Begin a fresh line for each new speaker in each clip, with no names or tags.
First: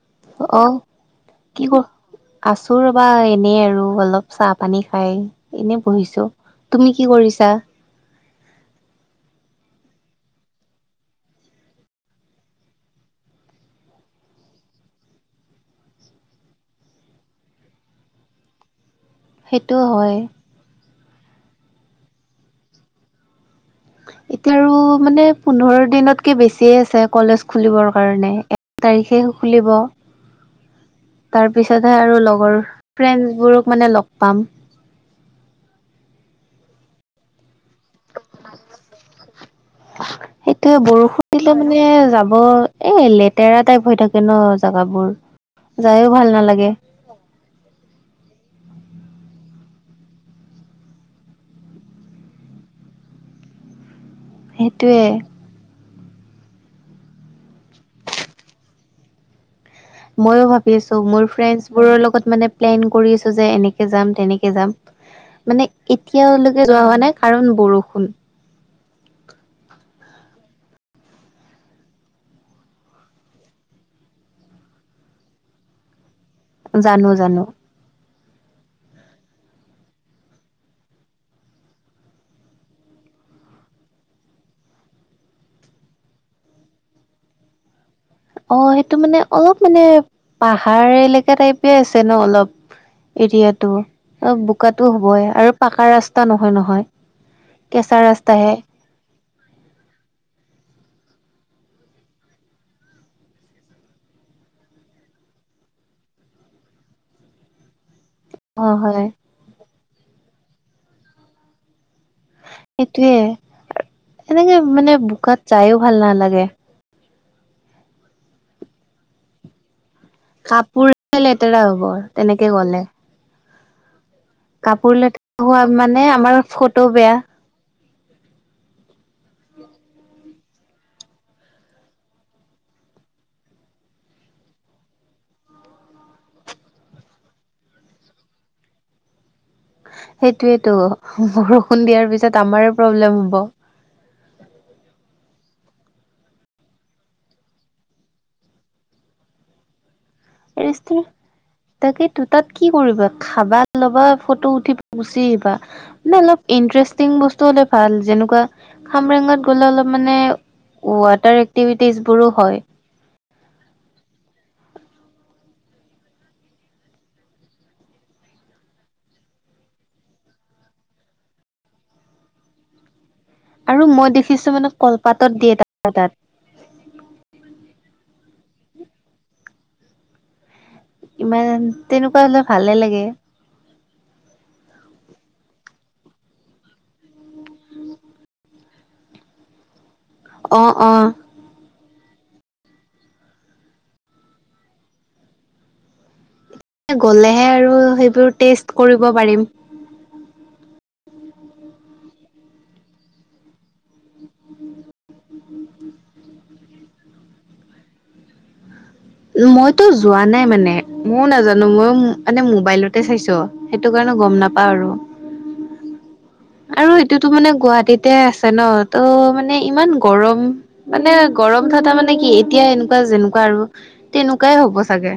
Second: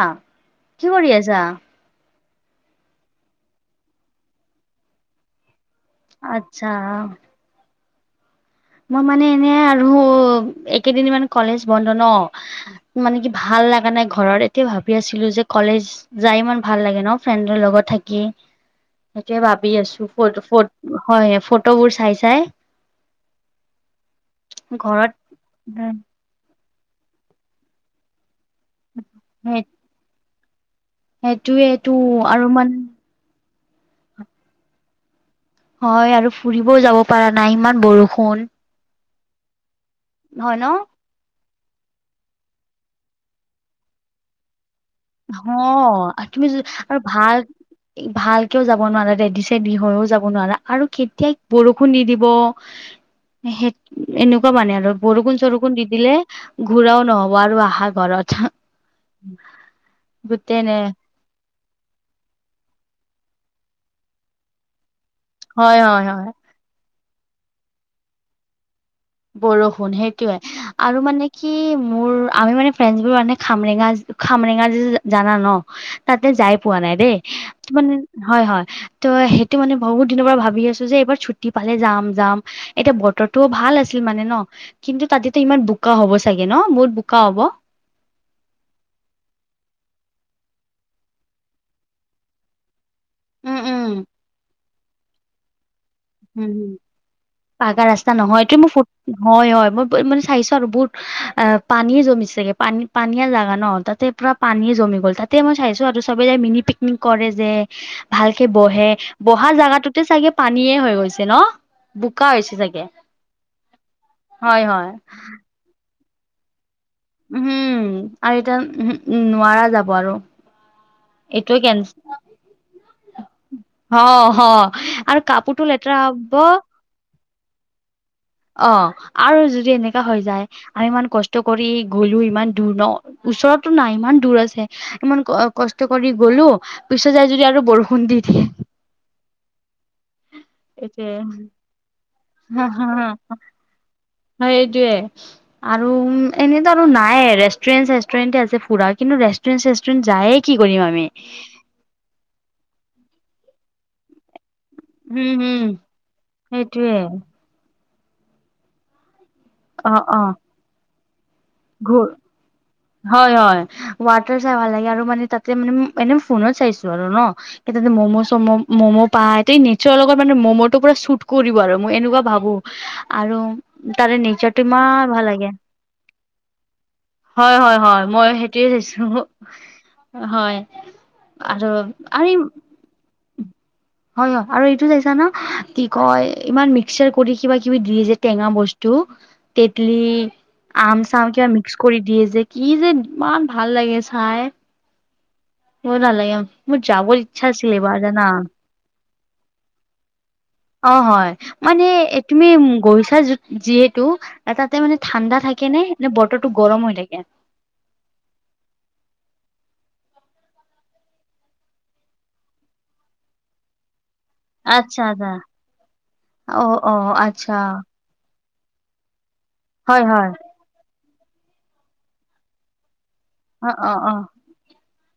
কি
অ',
কৰি আছা?
কি কৰ আছো ৰ'বা, এনেই আৰু অলপ চাহ পানী খাই এনে বহিছোঁ,
আচ্ছা
তুমি কি কৰিছা?
মই মানে এনে আৰু একেইদিন মানে কলেজ বন্ধ ন'। মানে কি ভাল লগা নাই ঘৰত, এতিয়া ভাবি আছিলো যে কলেজ যাই ইমান ভাল লাগে ন ফ্ৰেণ্ডৰ লগত থাকি। সেইটোৱে ভাবি
সেইটো
আছো
হয়
ফ হয় ফটোবোৰ চাই চাই।
এতিয়া আৰু
ঘৰত
মানে পোন্ধৰ দিনতকে বেছিয়ে আছে কলেজ খুলিবৰ কাৰণে। তাৰিখে
সেই
খুলিব। তাৰ
সেইটোয়েটো
পিছতহে আৰু লগৰ
মান
ফ্ৰেণ্ড বোৰক মানে লগ পাম।
হয় আৰু ফুৰিবও যাব পৰা নাই ইমান বৰষুণ। হয় ন
সেইটোয়ে বৰষুণ দিলে মানে যাব এ লেতেৰা টাইপ হৈ থাকে ন জোগাবোৰ।
অ'
যায়ো ভাল
আৰু তুমি
নালাগে
আৰু ভাল ভালকেও যাব নোৱাৰা ৰেডি চেডি হৈও যাব নোৱাৰা আৰু কেতিয়া বৰষুণ দি দিব।
উ [inaudible]
সে এনেকুৱা মানে আৰু বৰষুণ চৰ দি দিলে ঘূৰাও নহব আৰু আহা ঘৰত। উম [inaudible]
ময়ো ভাবি আছো মোৰ ফ্ৰেন্ডচ বোৰৰ লগত মানে প্লেন কৰি আছো যে এনেকে যাম তেনেকে যাম মানে
হয় হয় হয়
এতিয়া যোৱা হোৱা নাই কাৰণ বৰষুণ।
বৰষুণ সেইটোয়ে। আৰু মানে কি মোৰ আমি মানে ফ্ৰেড বোৰ মানে খামৰেঙা খামৰেঙা য জানা ন? তাতে যাই পোৱা নাই
জানো
দেই,
জানো
হয় হয় ত' সেইটো মানে বহুত দিনৰ পৰা ভাবি আছো যে এইবাৰ ছুটি পালে যাম যাম এতিয়া বতৰটোও ভাল আছে আছিল মানে ন কিন্তু তাতেতো ইমান বোকা হ'ব চাগে ন, মহুত বোকা হ'ব।
অ' সেইটো মানে অলপ মানে পাহাৰ এলেকা টাইপে আছে ন অলপ।
উম উম
এৰিয়াটো অ' বোকাতটো হ'বই আৰু পাকা ৰাস্তা
হম
নহয়
হম
নহয়
পাকা
কেঁচা
ৰাস্তা নহয়
ৰাস্তাহে।
এইটো মোৰ ফুট হয়, হয় মই মানে চাইছো আৰু বহুত অ' পানীয় জমিছাগে পানী পানীয়া জাগা ন তাতে পুৰা পানীয়ে জমি গ'ল তাতে মই চাইছো আৰু চবে যাই মিনি পিকনিক কৰে যে। ভালকে
অ
বহে
হয়
বহা জোগাটোতে চাগে পানীয়েে হৈ গ'ল। হৈছে ন বোকা হৈছে চাগে।
সেইটোয়ে এনেকে
হয় হয়
মানে বোকাত যাইও ভাল নালাগে।
উ হম আৰু এতিয়া উ উম নোৱাৰা যাব আৰু।
কাপোৰহে
এইটোৱে
লেতেৰা
কেন
হ'ব তেনেকে গ'লে।
অ হ আৰু কাপোৰতটো লেতেৰা হ'ব
ত' বেয়া
অ আৰু যদি এনেকা হৈ যায়। আমি ইমান কষ্ট কৰি গলো ইমান দূৰ ন, ওচৰতো নাই ইমান দূৰ আছে। ইমান কষ্ট কৰি গ'লো পিছত যাই যদি আৰু বৰষুণ দি দিয়ে।
সেইটোৱেটো
এইটোৱে
বৰষুণ দিয়াৰ পিছত আমাৰ প্ৰব্লেম হ'ব।
হয় সেইটোৱে। আৰু এনেতো আৰু নাই ৱে ৰেষ্টুৰেণ্ট চেষ্টুৰেণ্টে আছে ফুৰা কিন্তু ৰেষ্টুৰেণ্ট চেষ্টুৰেণ্ট যায় কি কৰিম আমি?
তাকেই তো তাত কি কৰিবা খাবা, ল'বা, ফটো উঠিবা গুচি
উম
আহিবা
হম
মানে অলপ
সেইটোৱে
ইণ্টাৰেষ্টিং বস্তু হ'লে ভাল যেনেকুৱা খামৰেঙত গ'লে অলপ
অ
মানে
অ
ৱাটাৰ
ঘূ
এক্টিভিটিজ বোৰো হয়।
হয় হয় ৱাটাৰ চাই ভাল লাগে আৰু মানে তাতে মানে এনে ফোনত চাইছো আৰু ন সেই তাতে ম'ম' চম ম'ম' পায় ত নেচাৰ লগত মানে ম'ম'টো পুৰা শুট কৰিব আৰু মই এনেকুৱা ভাবো। আৰু
আৰু মই
তাৰে
দেখিছোঁ
নেচাৰটো
মানে,
ইমান ভাল
কলপাতত
লাগে
দিয়ে তাত।
হয় হয়, হয়। মই সেইটোৱে চাইছোঁ, হয়।
ইমান,
আৰু
তেনেকুৱা
আৰু
হ'লে ভালে লাগে।
হয় হয়, আৰু এইটো চাইছা ন', কি কয়, ইমান মিক্সাৰ কৰি, কিবা কিবি দিয়ে যে টেঙা বস্তু। তেতেলী
অ',
আম
অ',
চাম কিবা মিক্স কৰি দিয়ে যে, কি যে ইমান ভাল লাগে চাই। নালাগেই আৰু।
গ'লেহে আৰু সেইবোৰ টেষ্ট কৰিব পাৰিম।
অ', হয়, মানে তুমি গৈছা যিহেতু তাতে মানে ঠাণ্ডা থাকে নে, নে বতৰটো গৰম হৈ থাকে?
মইতো যোৱা নাই মানে, ময়োও নাজানো ময়ো মানে মোবাইলতে চাইছোঁ। সেইটো কাৰণে গ'ম নাপাও আৰু,
আচ্ছা আচ্ছা অ
আৰু
অ
সেইটোটো মানে
আচ্ছা
গুৱাহাটীত তাতে আছে ন', ত' মানে ইমান
হয় হয়
গৰম। মানে গৰম থকা মানে কি, এতিয়া এনেকুৱা যেনেকুৱা আৰু
অ, অ, অ'।
ই হ'ব চাগে।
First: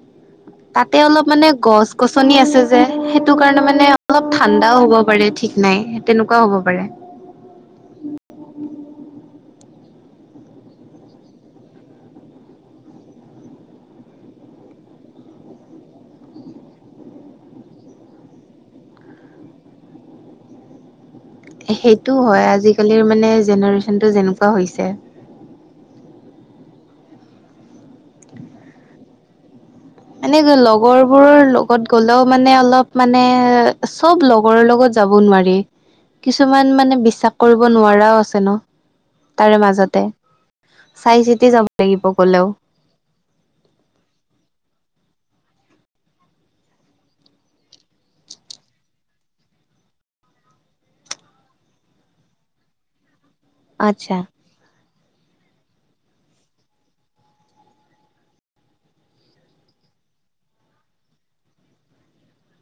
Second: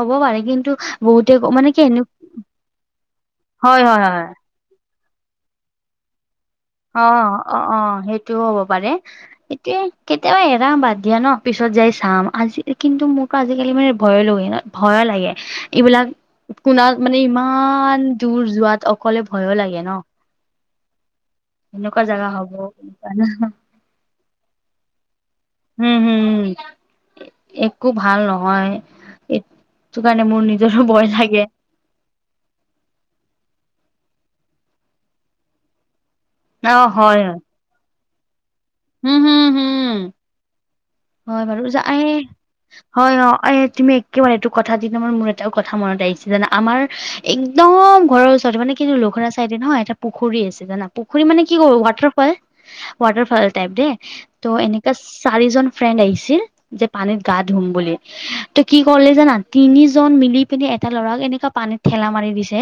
হ'ব পাৰে, কিন্তু
তাতে অলপ
বহুতে
মানে
কি
গছ
এনে
গছনি আছে যে, সেইটো কাৰণে
হয়
মানে
হয়
অলপ
হয়
ঠাণ্ডাও হ'ব পাৰে, ঠিক নাই তেনেকুৱা হ'ব পাৰে।
অ, অ, অ', সেইটোও হ'ব পাৰে। এতিয়া, কেতিয়াবা এৰা বাদ দিয়া ন', পিছত যাই চাম, আজি কিন্তু মোক আজিকালি মানে ভয়, ভয় লাগে, এইবিলাক মানে ইমান দূৰ যোৱাত, অকলে ভয়ো লাগে ন'। এনেকুৱা
সেইটোও
জেগা
হয়,
হ'ব
আজিকালিৰ মানে জেনেৰেচনটো যেনেকুৱা হৈছে।
উম, হম, একো ভাল নহয়। সেইটো কাৰণে
মানে
মোৰ নিজৰো ভয়
লগৰবোৰৰ
লাগে।
লগত গ'লেও মানে, অলপ মানে চব লগৰৰ লগত যাব নোৱাৰি।
অ
কিছুমান মানে বিশ্বাস কৰিব নোৱাৰাও আছে ন'।
উম, হুম।
তাৰে মাজতে, চাই চিতি
বাৰু
যাব লাগিব
এই
গ'লেও।
হয়, অ', এই তুমি একেবাৰে এইটো কথা দি তোমাৰ [unintelligible] মোৰ এটাও কথা মনত আহিছে জানা, আমাৰ একদম ঘৰৰ ওচৰতে মানে কিন্তু, লঘুৰা চাইডে ন ', এটা পুখুৰী আছে জানা, পুখুৰী মানে কি, ৱাটাৰফল ৱাটাৰ ফল টাইপ দে,
আচ্ছা
ত', এনেকা চাৰিজন ফ্ৰেণ্ড আহিছিল যে, পানীত গা ধুম বুলি। ত', কি কৰিলে জানা, তিনিজন মিলি পিনে, এটা ল'ৰাক এনেকা পানীত ঠেলা মাৰি দিছে।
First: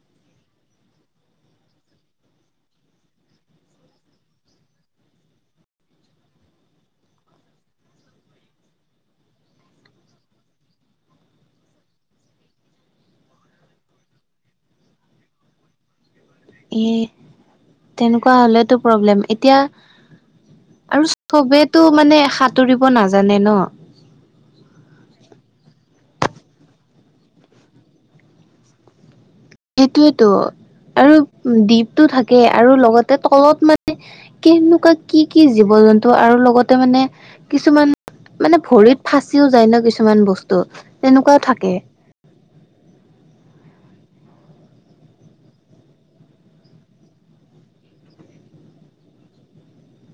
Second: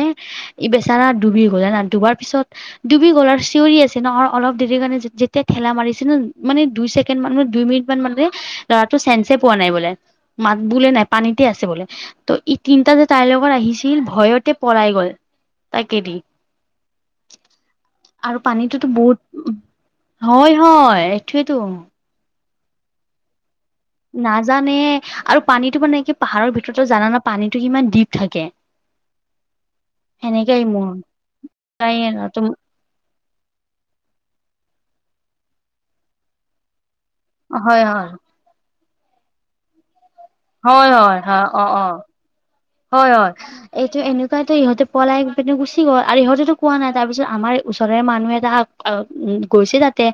ই বেচাৰা ডুবি গ'ল জানা, ডুবাৰ পিছত ডুবি গ'ল আৰু চিঞৰি আছে ন', অলপ দেৰি কাৰণে যেতিয়া ঠেলা মাৰিছে ন', মানে দুই ছেকেণ্ড মান, মানে দুই মিনিট মানে, ল'ৰাটো চেন্সে পোৱা নাই বোলে, মাত বোলে নাই, পানীতে আছে বোলে ত', ই তিনটা যে তাৰ লগত আহিছিল, ভয়তে পলাই গ'ল, তাক এৰি।
এ তেনেকুৱা হ'লেটো
পানীটোতো বহুত
প্ৰব্লেম, এতিয়া
হয় হয়
আৰু
এইটোৱেতো
চবেটো মানে সাত তৰিব নাজানে ন'?
নাজানে, আৰু পানীটো মানে কি, পাহাৰৰ ভিতৰতটো জানা ন', পানীটো কিমান ডীপ থাকে।
সেইটোৱেটো
সেনেকাই মোৰ
আৰু দ্বীপটো থাকেই
তাই
আৰু লগত তাৰ তলত মানে, কেনেকুৱা কি কি জীৱ জন্তু, আৰু লগতে মানে
হয়
কিছুমান
হয়
মানে ভৰিত ফচিও যায় ন', কিছুমান বস্তু
হয় হয় হয়
তেনেকুৱাও
অ
থাকে।
অ হয় হয়। এইটো এনেকুৱা এটা ইহঁতে পেলাই পিনে গুচি গ'ল, আৰু ইহঁতেটো কোৱা নাই, তাৰ পিছত আমাৰ ওচৰৰে মানুহে এটা অ', গৈছে তাতে,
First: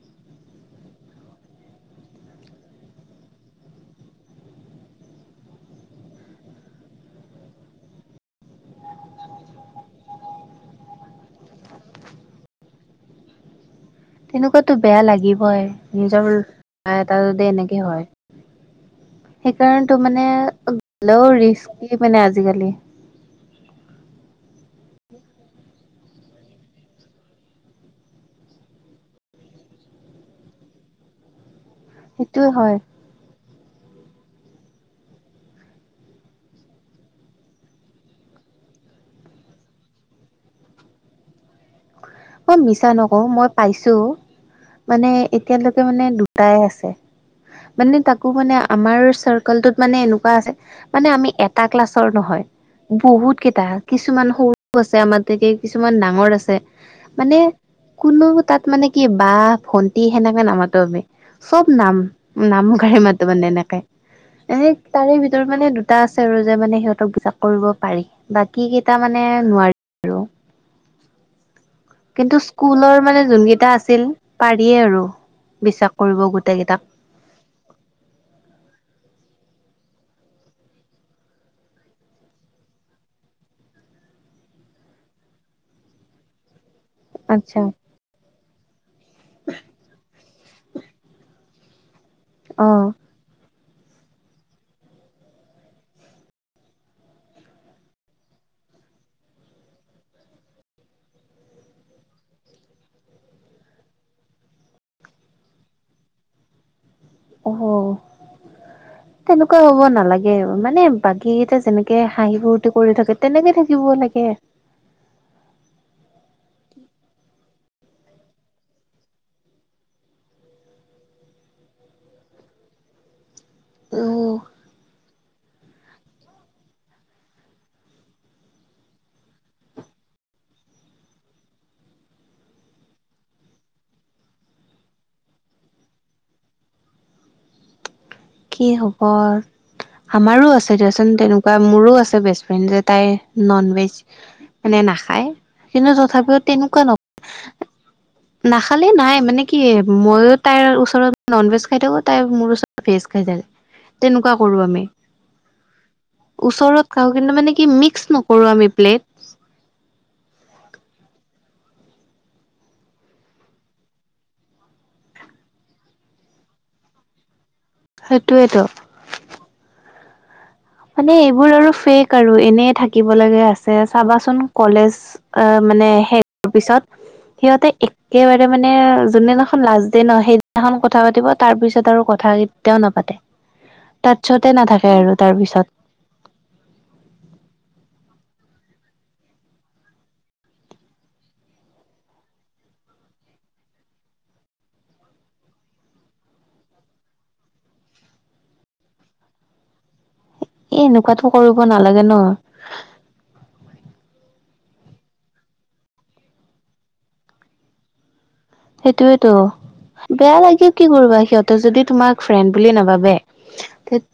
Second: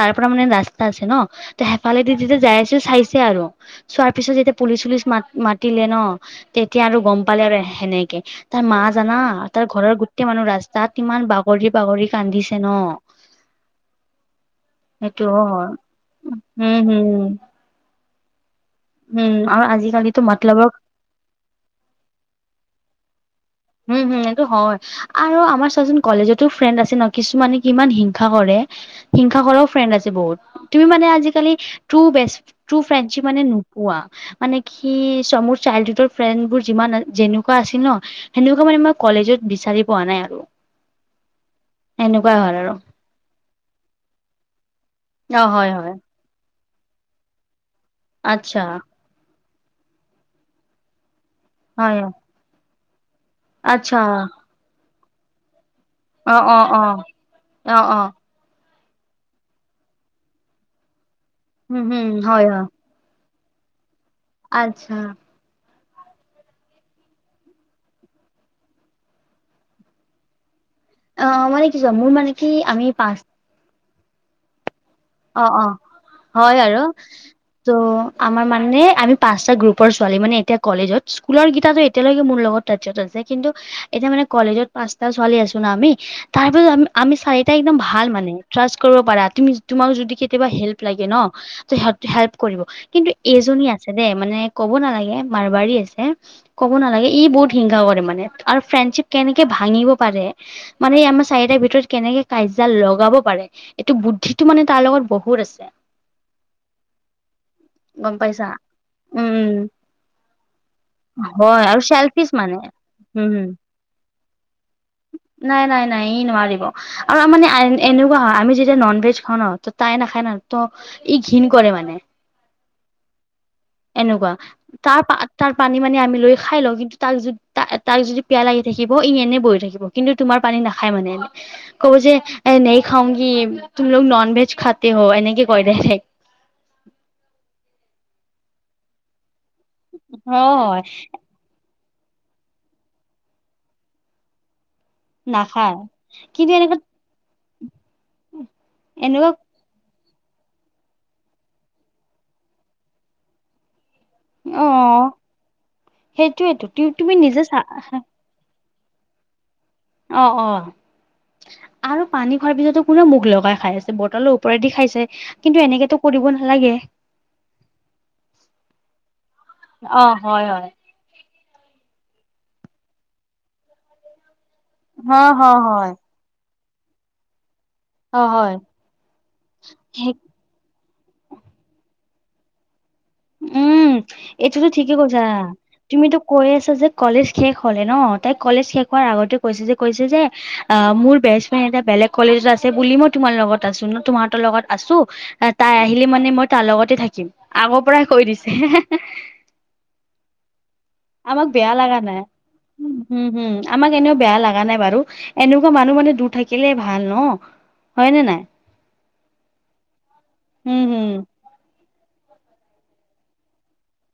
তাৰ পৰা মানে ৰাস্তা আছে ন'। ত', সেইফালে দি যি যাই আছে, চাইছে আৰু। চোৱাৰ পিছত যেতিয়া পুলিচ চুলিচ মা-মাতিলে নহ, তেতিয়া আৰু গম পালে আৰু সেনেকে। তাৰ মা জানা, তাৰ ঘৰৰ গোটেই মানুহ ৰাস্তাত ইমান বাগৰি বাগৰি কান্দিছে নহ।
তেনেকুৱাতো বেয়া
সেইটো
লাগিবই,
হয়
নিজৰ
উম
[unintelligible] এটা
হম
যদি এনেকে হয়।
উম আৰু
সেইকাৰণেতো
আজিকালিতো
মানে,
মতলবৰ
গলেও ৰিস্কি মানে আজিকালি।
উম, হম, এইটো হয়। আৰু আমাৰ চোৱাচোন কলেজতো ফ্ৰেণ্ড আছে নহ, কিছুমানে কিমান হিংসা কৰে হিংসা কৰাও ফ্ৰেণ্ড আছে বহুত, তুমি মানে আজিকালি ট্ৰু বেষ্ট
সেইটোয়ে হয়
মানে কোৱা, মানে কি চ মোৰ চাইল্ডহুডৰ ফ্ৰেণ্ড বোৰ যিমান যেনেকুৱা আছিল নহ সেনেকুৱা মানে মই কলেজত বিচাৰি পোৱা নাই আৰু। এনেকুৱাই
মই
হ'ল আৰু।
মিছা নকওঁ মই পাইছো, মানে
অ', হয়,
এতিয়ালৈকে
হয়,
মানে দুটাই আছে। মানে তাকো মানে
আচ্ছা,
আমাৰ চাৰ্কলটোত মানে এনেকুৱা আছে, মানে আমি এ এটা
হয়,
ক্লাছৰ নহয় বহুত কেইটা,
আচ্ছা,
কিছুমান সৰু আছে আমাৰ কিছুমান
অ',
ডাঙৰ আছে,
অ', অ',
মানে
অ', অ',
কোনো তাত মানে কি বাহ, ভন্টি সেনেকাে নামাতো, চব
উম,
নাম
হুম, হয়, হয়,
নাম কাৰি মাত ত মানে এনেকে, এনে
আচ্ছা।
তাৰে ভিতৰত মানে দুটা আছে আৰু যে মানে সিহঁতক বিশাস কৰিব পাৰি। বাকী কেইটা মানে নোৱাৰি আৰু।
অ', [unintelligible] মানে
কিন্তু
কি আমি
স্কুলৰ
পাঁচ
মানে যোন কেইটা আছিল পাৰিয়ে আৰু।
অ', অ',
বিশ্বাস কৰিব
হয়
গোটেই কেইটাক।
আৰু। ত' আমাৰ মানে আমি পাঁচটা গ্ৰুপৰ ছোৱালী, মানে এতিয়া কলেজত স্কুলৰ গেইটাটো এতিয়ালৈকে মোৰ লগত ত আছে কিন্তু এতিয়া মানে কলেজত পাঁচটা ছোৱালী আছো নহ আমি, তাৰ পিছত আমি আমি চাৰীটা
আচ্ছা।
একদম ভাল মানে, ট্ৰাষ্ট কৰিব পাৰা তুমি তোমাৰো যদি কেতিয়াবা হেল্প লাগে নহ, সহ হেল্প কৰিব
অ',
কিন্তু এইজনী আছে দে, মানে ক'ব নালাগে মাৰবাৰী আছে। ক'ব নালাগে ই বহুত হিংসা কৰে মানে, আৰু ফ্ৰেণ্ডশ্বিপ কেনেকে ভাঙিব পাৰে মানে আমাৰ চাৰিটাৰ ভিতৰত কেনেকে কাইজা লগাব পাৰে, এইটো বুদ্ধি টো মানে তাৰ লগত বহুত আছে,
অ'।
গম পাইছা।
তেনেকুৱা
উম
হ'ব নালাগে, মানে বাকীকেটা
হয় আৰু
যেনেকে
চেলফিচ
হাঁহি
মানে
ফূৰ্তি কৰি থাকে
উম হম
তেনেকে থাক থাকিব লাগে।
নাই, নাই, নাই, ই নোৱাৰিব। আৰু মানে এনেকুৱা হয় আমি যেতিয়া নন ভেজ খাওঁ নহ, ত' তাই নাখায় নহ ত ই ঘৃণ কৰে মানে। এনেকুৱা,
উম,
তাৰপা তাৰ পানী মানি আমি লৈ খাই লওঁ, কিন্তু তাক যদি ত তাক যদি পিয়া লাগি থাকিব ই এনেই বহি থাকিব। কিন্তু তোমাৰ পানী নাখায় মানে এনে। কয় যে এ নেহি খাওঁগি, তুম লগ নন ভেজ খাতে হ' এনেকে কৈ ডাইৰেক্ট।
কি হ'ব, আমাৰো আছে
হয়
দিয়াচোন তেনেক বা মোৰো আছে বেষ্ট ফ্ৰেণ্ড, যে তাই নন ভেজ মানে না খাই,
নাখায়
কিন্তু তথাপিও
কিন্তু এনেকুৱা
তেনেকুৱা নক নাখালে নাই,
এনেকুৱা
মানে কি মইও তাইৰ ওচৰত নন ভেজ খাই থাকো, তাই মোৰ ওচৰত ভেজ খাই থাকে। তেনেকুৱা কৰো
অ
আমি,
সেইটোয়েতো
ওচৰত
তুমি
খাওঁ কিন্তু
নিজে
মানে
চা
কি মিক্স নক নকৰো আমি প্লেট।
অ', অ'। আৰু পানী খোৱাৰ পিছতো [unintelligible] মুখ লগাই খাই আছে, বটলৰ ওপৰেদি খাইছে। কিন্তু এনেকেতো কৰিব নালাগে।
সেইটোৱেতো।
অ', হয়, হয়।
মানে এইবোৰ আৰু ফেক আৰু, এনে থাকিব লাগা আছে চাবাচোন কলেজ, মানে
হয়
শেষ হোৱাৰ পিছত সিহঁতে
অ
একেবাৰে
হয়
মানে যোনদিনাখন লাষ্ট দে নহ, সেইদি এখন কথা পাতিব তাৰ পিছত আৰু কথা কেতিয়াও নাপাতে।
উম
তাট্ছতে
এইটোতো ঠিকে
নাথাকে
কৈছা
আৰু তাৰ পিছত।
তুমিতো কৈ আছা যে কলেজ শেষ হলে ন তাই কলেজ শেষ হোৱাৰ আগতে কৈছে যে কৈছে যে অ', মোৰ বেষ্ট ফ্ৰেণ্ড এটা বেলেগ কলেজত আছে বুলি মই তোমাৰ লগত আছোঁ ন [unintelligible] লগত আছোঁ। তাই আহিলে মানে মই তাৰ লগতে থাকিম আগৰ পৰাই কৈ দিছে।
এ, এনেকুৱাতো
আমাক
কৰিব
বেয়া লগা
নালাগে
নাই
ন?
উম, উম, আমাক এনেও বেয়া লগা নাই বাৰু এনেকুৱা মানুহ মানে দূৰ থাকিলে ভাল ন? হয়নে নাই?
সেইটোৱেইতো বেয়া লাগে,
উম
কি
হুম
কৰিবা সিহঁত সিহঁতে যদি তোমাক ফ্ৰেণ্ড বুলি নাভাবে,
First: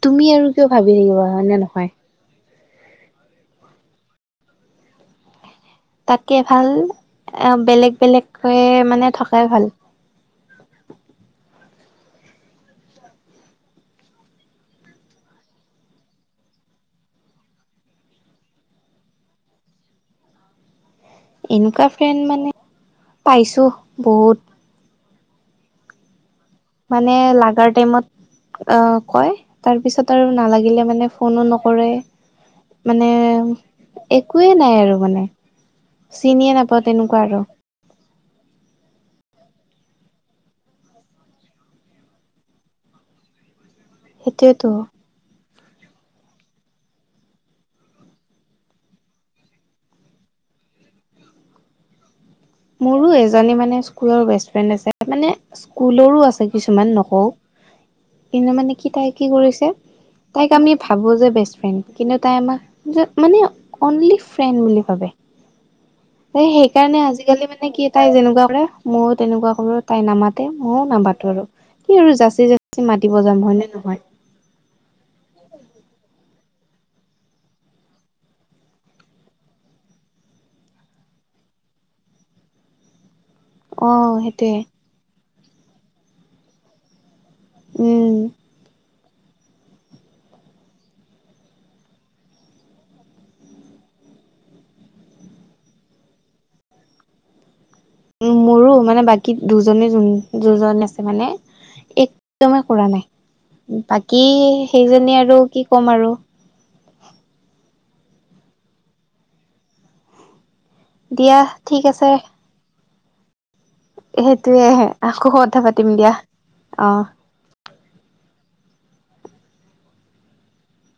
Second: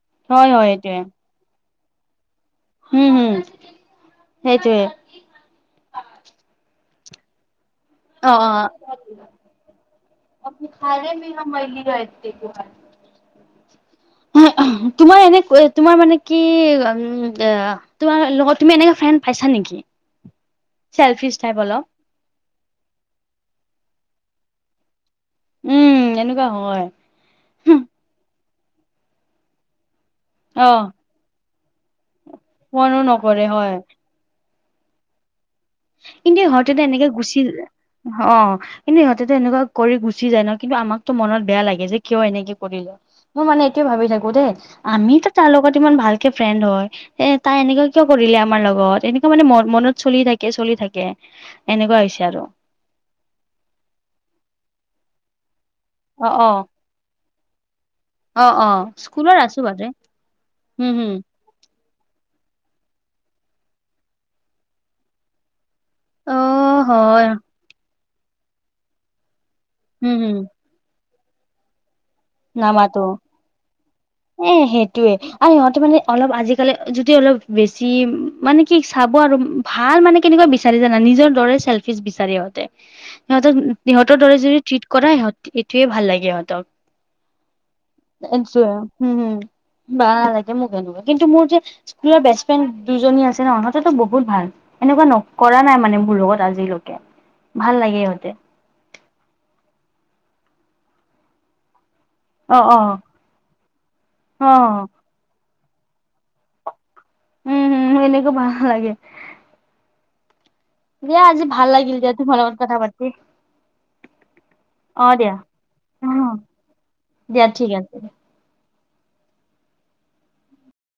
তুমি
হয়
আৰু
হয়
কিয় ভাবি থাকিবা হয় নে নহয়?
হুম, হুম সেইটোৱেই।
তাতকে ভাল এ বেলেগ
অ', অ'
বেলেগকে মানে থকাই ভাল।
[unintelligible] তোমাৰ এনেকৈ তোমাৰ মানে কি উম, আ। তোমাৰ লগত তুমি এনেকা ফ্ৰেণ্ড পাইছা নেকি?
[inaudible]
চেল্ফিছ টাইপ অলপ।
এনেকুৱা ফ্ৰেণ্ড মানে পাইছোঁ বহুত।
উম, এনেকুৱা হয়।
মানে লাগাৰ টাইমত আ, কয় তাৰপিছত আৰু
অ
নালাগিলে মানে ফোনো নকৰে
ফোনো
মানে
নকৰে হয়
একোৱেই নাই আৰু মানে।
কিন্তু
চিনিয়ে
ইহঁতেতো
নাপাওঁ
এনেকে
তেনেকুৱা
গুচি
আৰু।
অ'। কিন্তু সিহঁতেতো এনেকুৱা কৰি গুচি যায় ন, কিন্তু আমাকটো মনত বেয়া লাগে যে কিয় এনেকে কৰিল? মই মানে এইটোয়ে ভাবি থাকোঁ দেই
সেইটোয়েতো
আমিতো তাৰ লগত ইমান ভালকে ফ্ৰেণ্ড হয় এ, তাই এনেকুৱা কিয় কৰিলে আমাৰ লগত এনেকুৱা মানে ম-মনত চলি থাকে। কে চলি থাকে এনেকুৱা হৈছে আৰু।
মোৰো এজনী মানে স্কুলৰ বেষ্ট ফ্ৰেণ্ড আছে মানে স্কুলৰো
অ
আছে
অ
কিছুমান নকওঁ।
অ
কিন্ত
অ
মানে কি তাই কি
স্কুলৰ আছো
কৰিছে
বাৰু
তাইক আমি
উম হম
ভাবো যে বেষ্ট ফ্ৰেণ্ড কিন্তু তাই আমাক মানে অনলি ফ্ৰেণ্ড বুলি ভাবে।
অ
সেই সেইকাৰণে
হয়
আজিকালি মানে কি তাই যেনেকুৱা কৰে মইও তেনেকুৱা কৰোঁ, তাই
উম হম
নামাতে ম‌ইও নামাতো আৰু কি আৰু জাচি জাচি
নামাতো
মাতিব যাম হয় নে নহয়?
এ সেইটোয়ে আৰু সিহঁতি মানে অলপ আজিকালি যদি অলপ বেছি মানে কি চাব আৰু ভাল মানে কেনেকুৱা বিচাৰে জানা নিজৰ দৰে চেল্ফিছ বিচাৰে ইহঁতে।
[inaudible]
সিহঁতক-
অ
সিহঁতৰ দৰে
সেইটোৱে
যদি ট্ৰিট কৰা সি-সেইটোৱে ভাল লাগে সিহঁতক।
উম।
[unintelligible] বেয়া লাগে মোক এনেকুৱা কিন্তু মোৰ যে স্কুলৰ বেষ্ট ফ্ৰেণ্ড দুজনী আছে ন সিহঁতেতো বহুত ভাল। এনেকুৱা নক-কৰা নাই মানে মোৰ লগত আজিলৈকে ভাল লাগে সিহঁতে
মোৰো মানে বাকী দুজনে যোন- দুজন আছে মানে এক
অ
[unintelligible]
অ।
কৰা নাই, বাকী
অ
সেইজনী আৰু কি ক'ম আৰু?
উম, হুম, [unintelligible] ভাল লাগে। দিয়া আজি ভাল
ঠিক
লাগিল
আছে।
দিয়া তোমাৰ লগত কথা পাতি।
সেইটোৱেই
অ দিয়া
আকৌ কথা পাতিম দিয়া,
অ।
অ'।
দিয়া ঠিক আছে।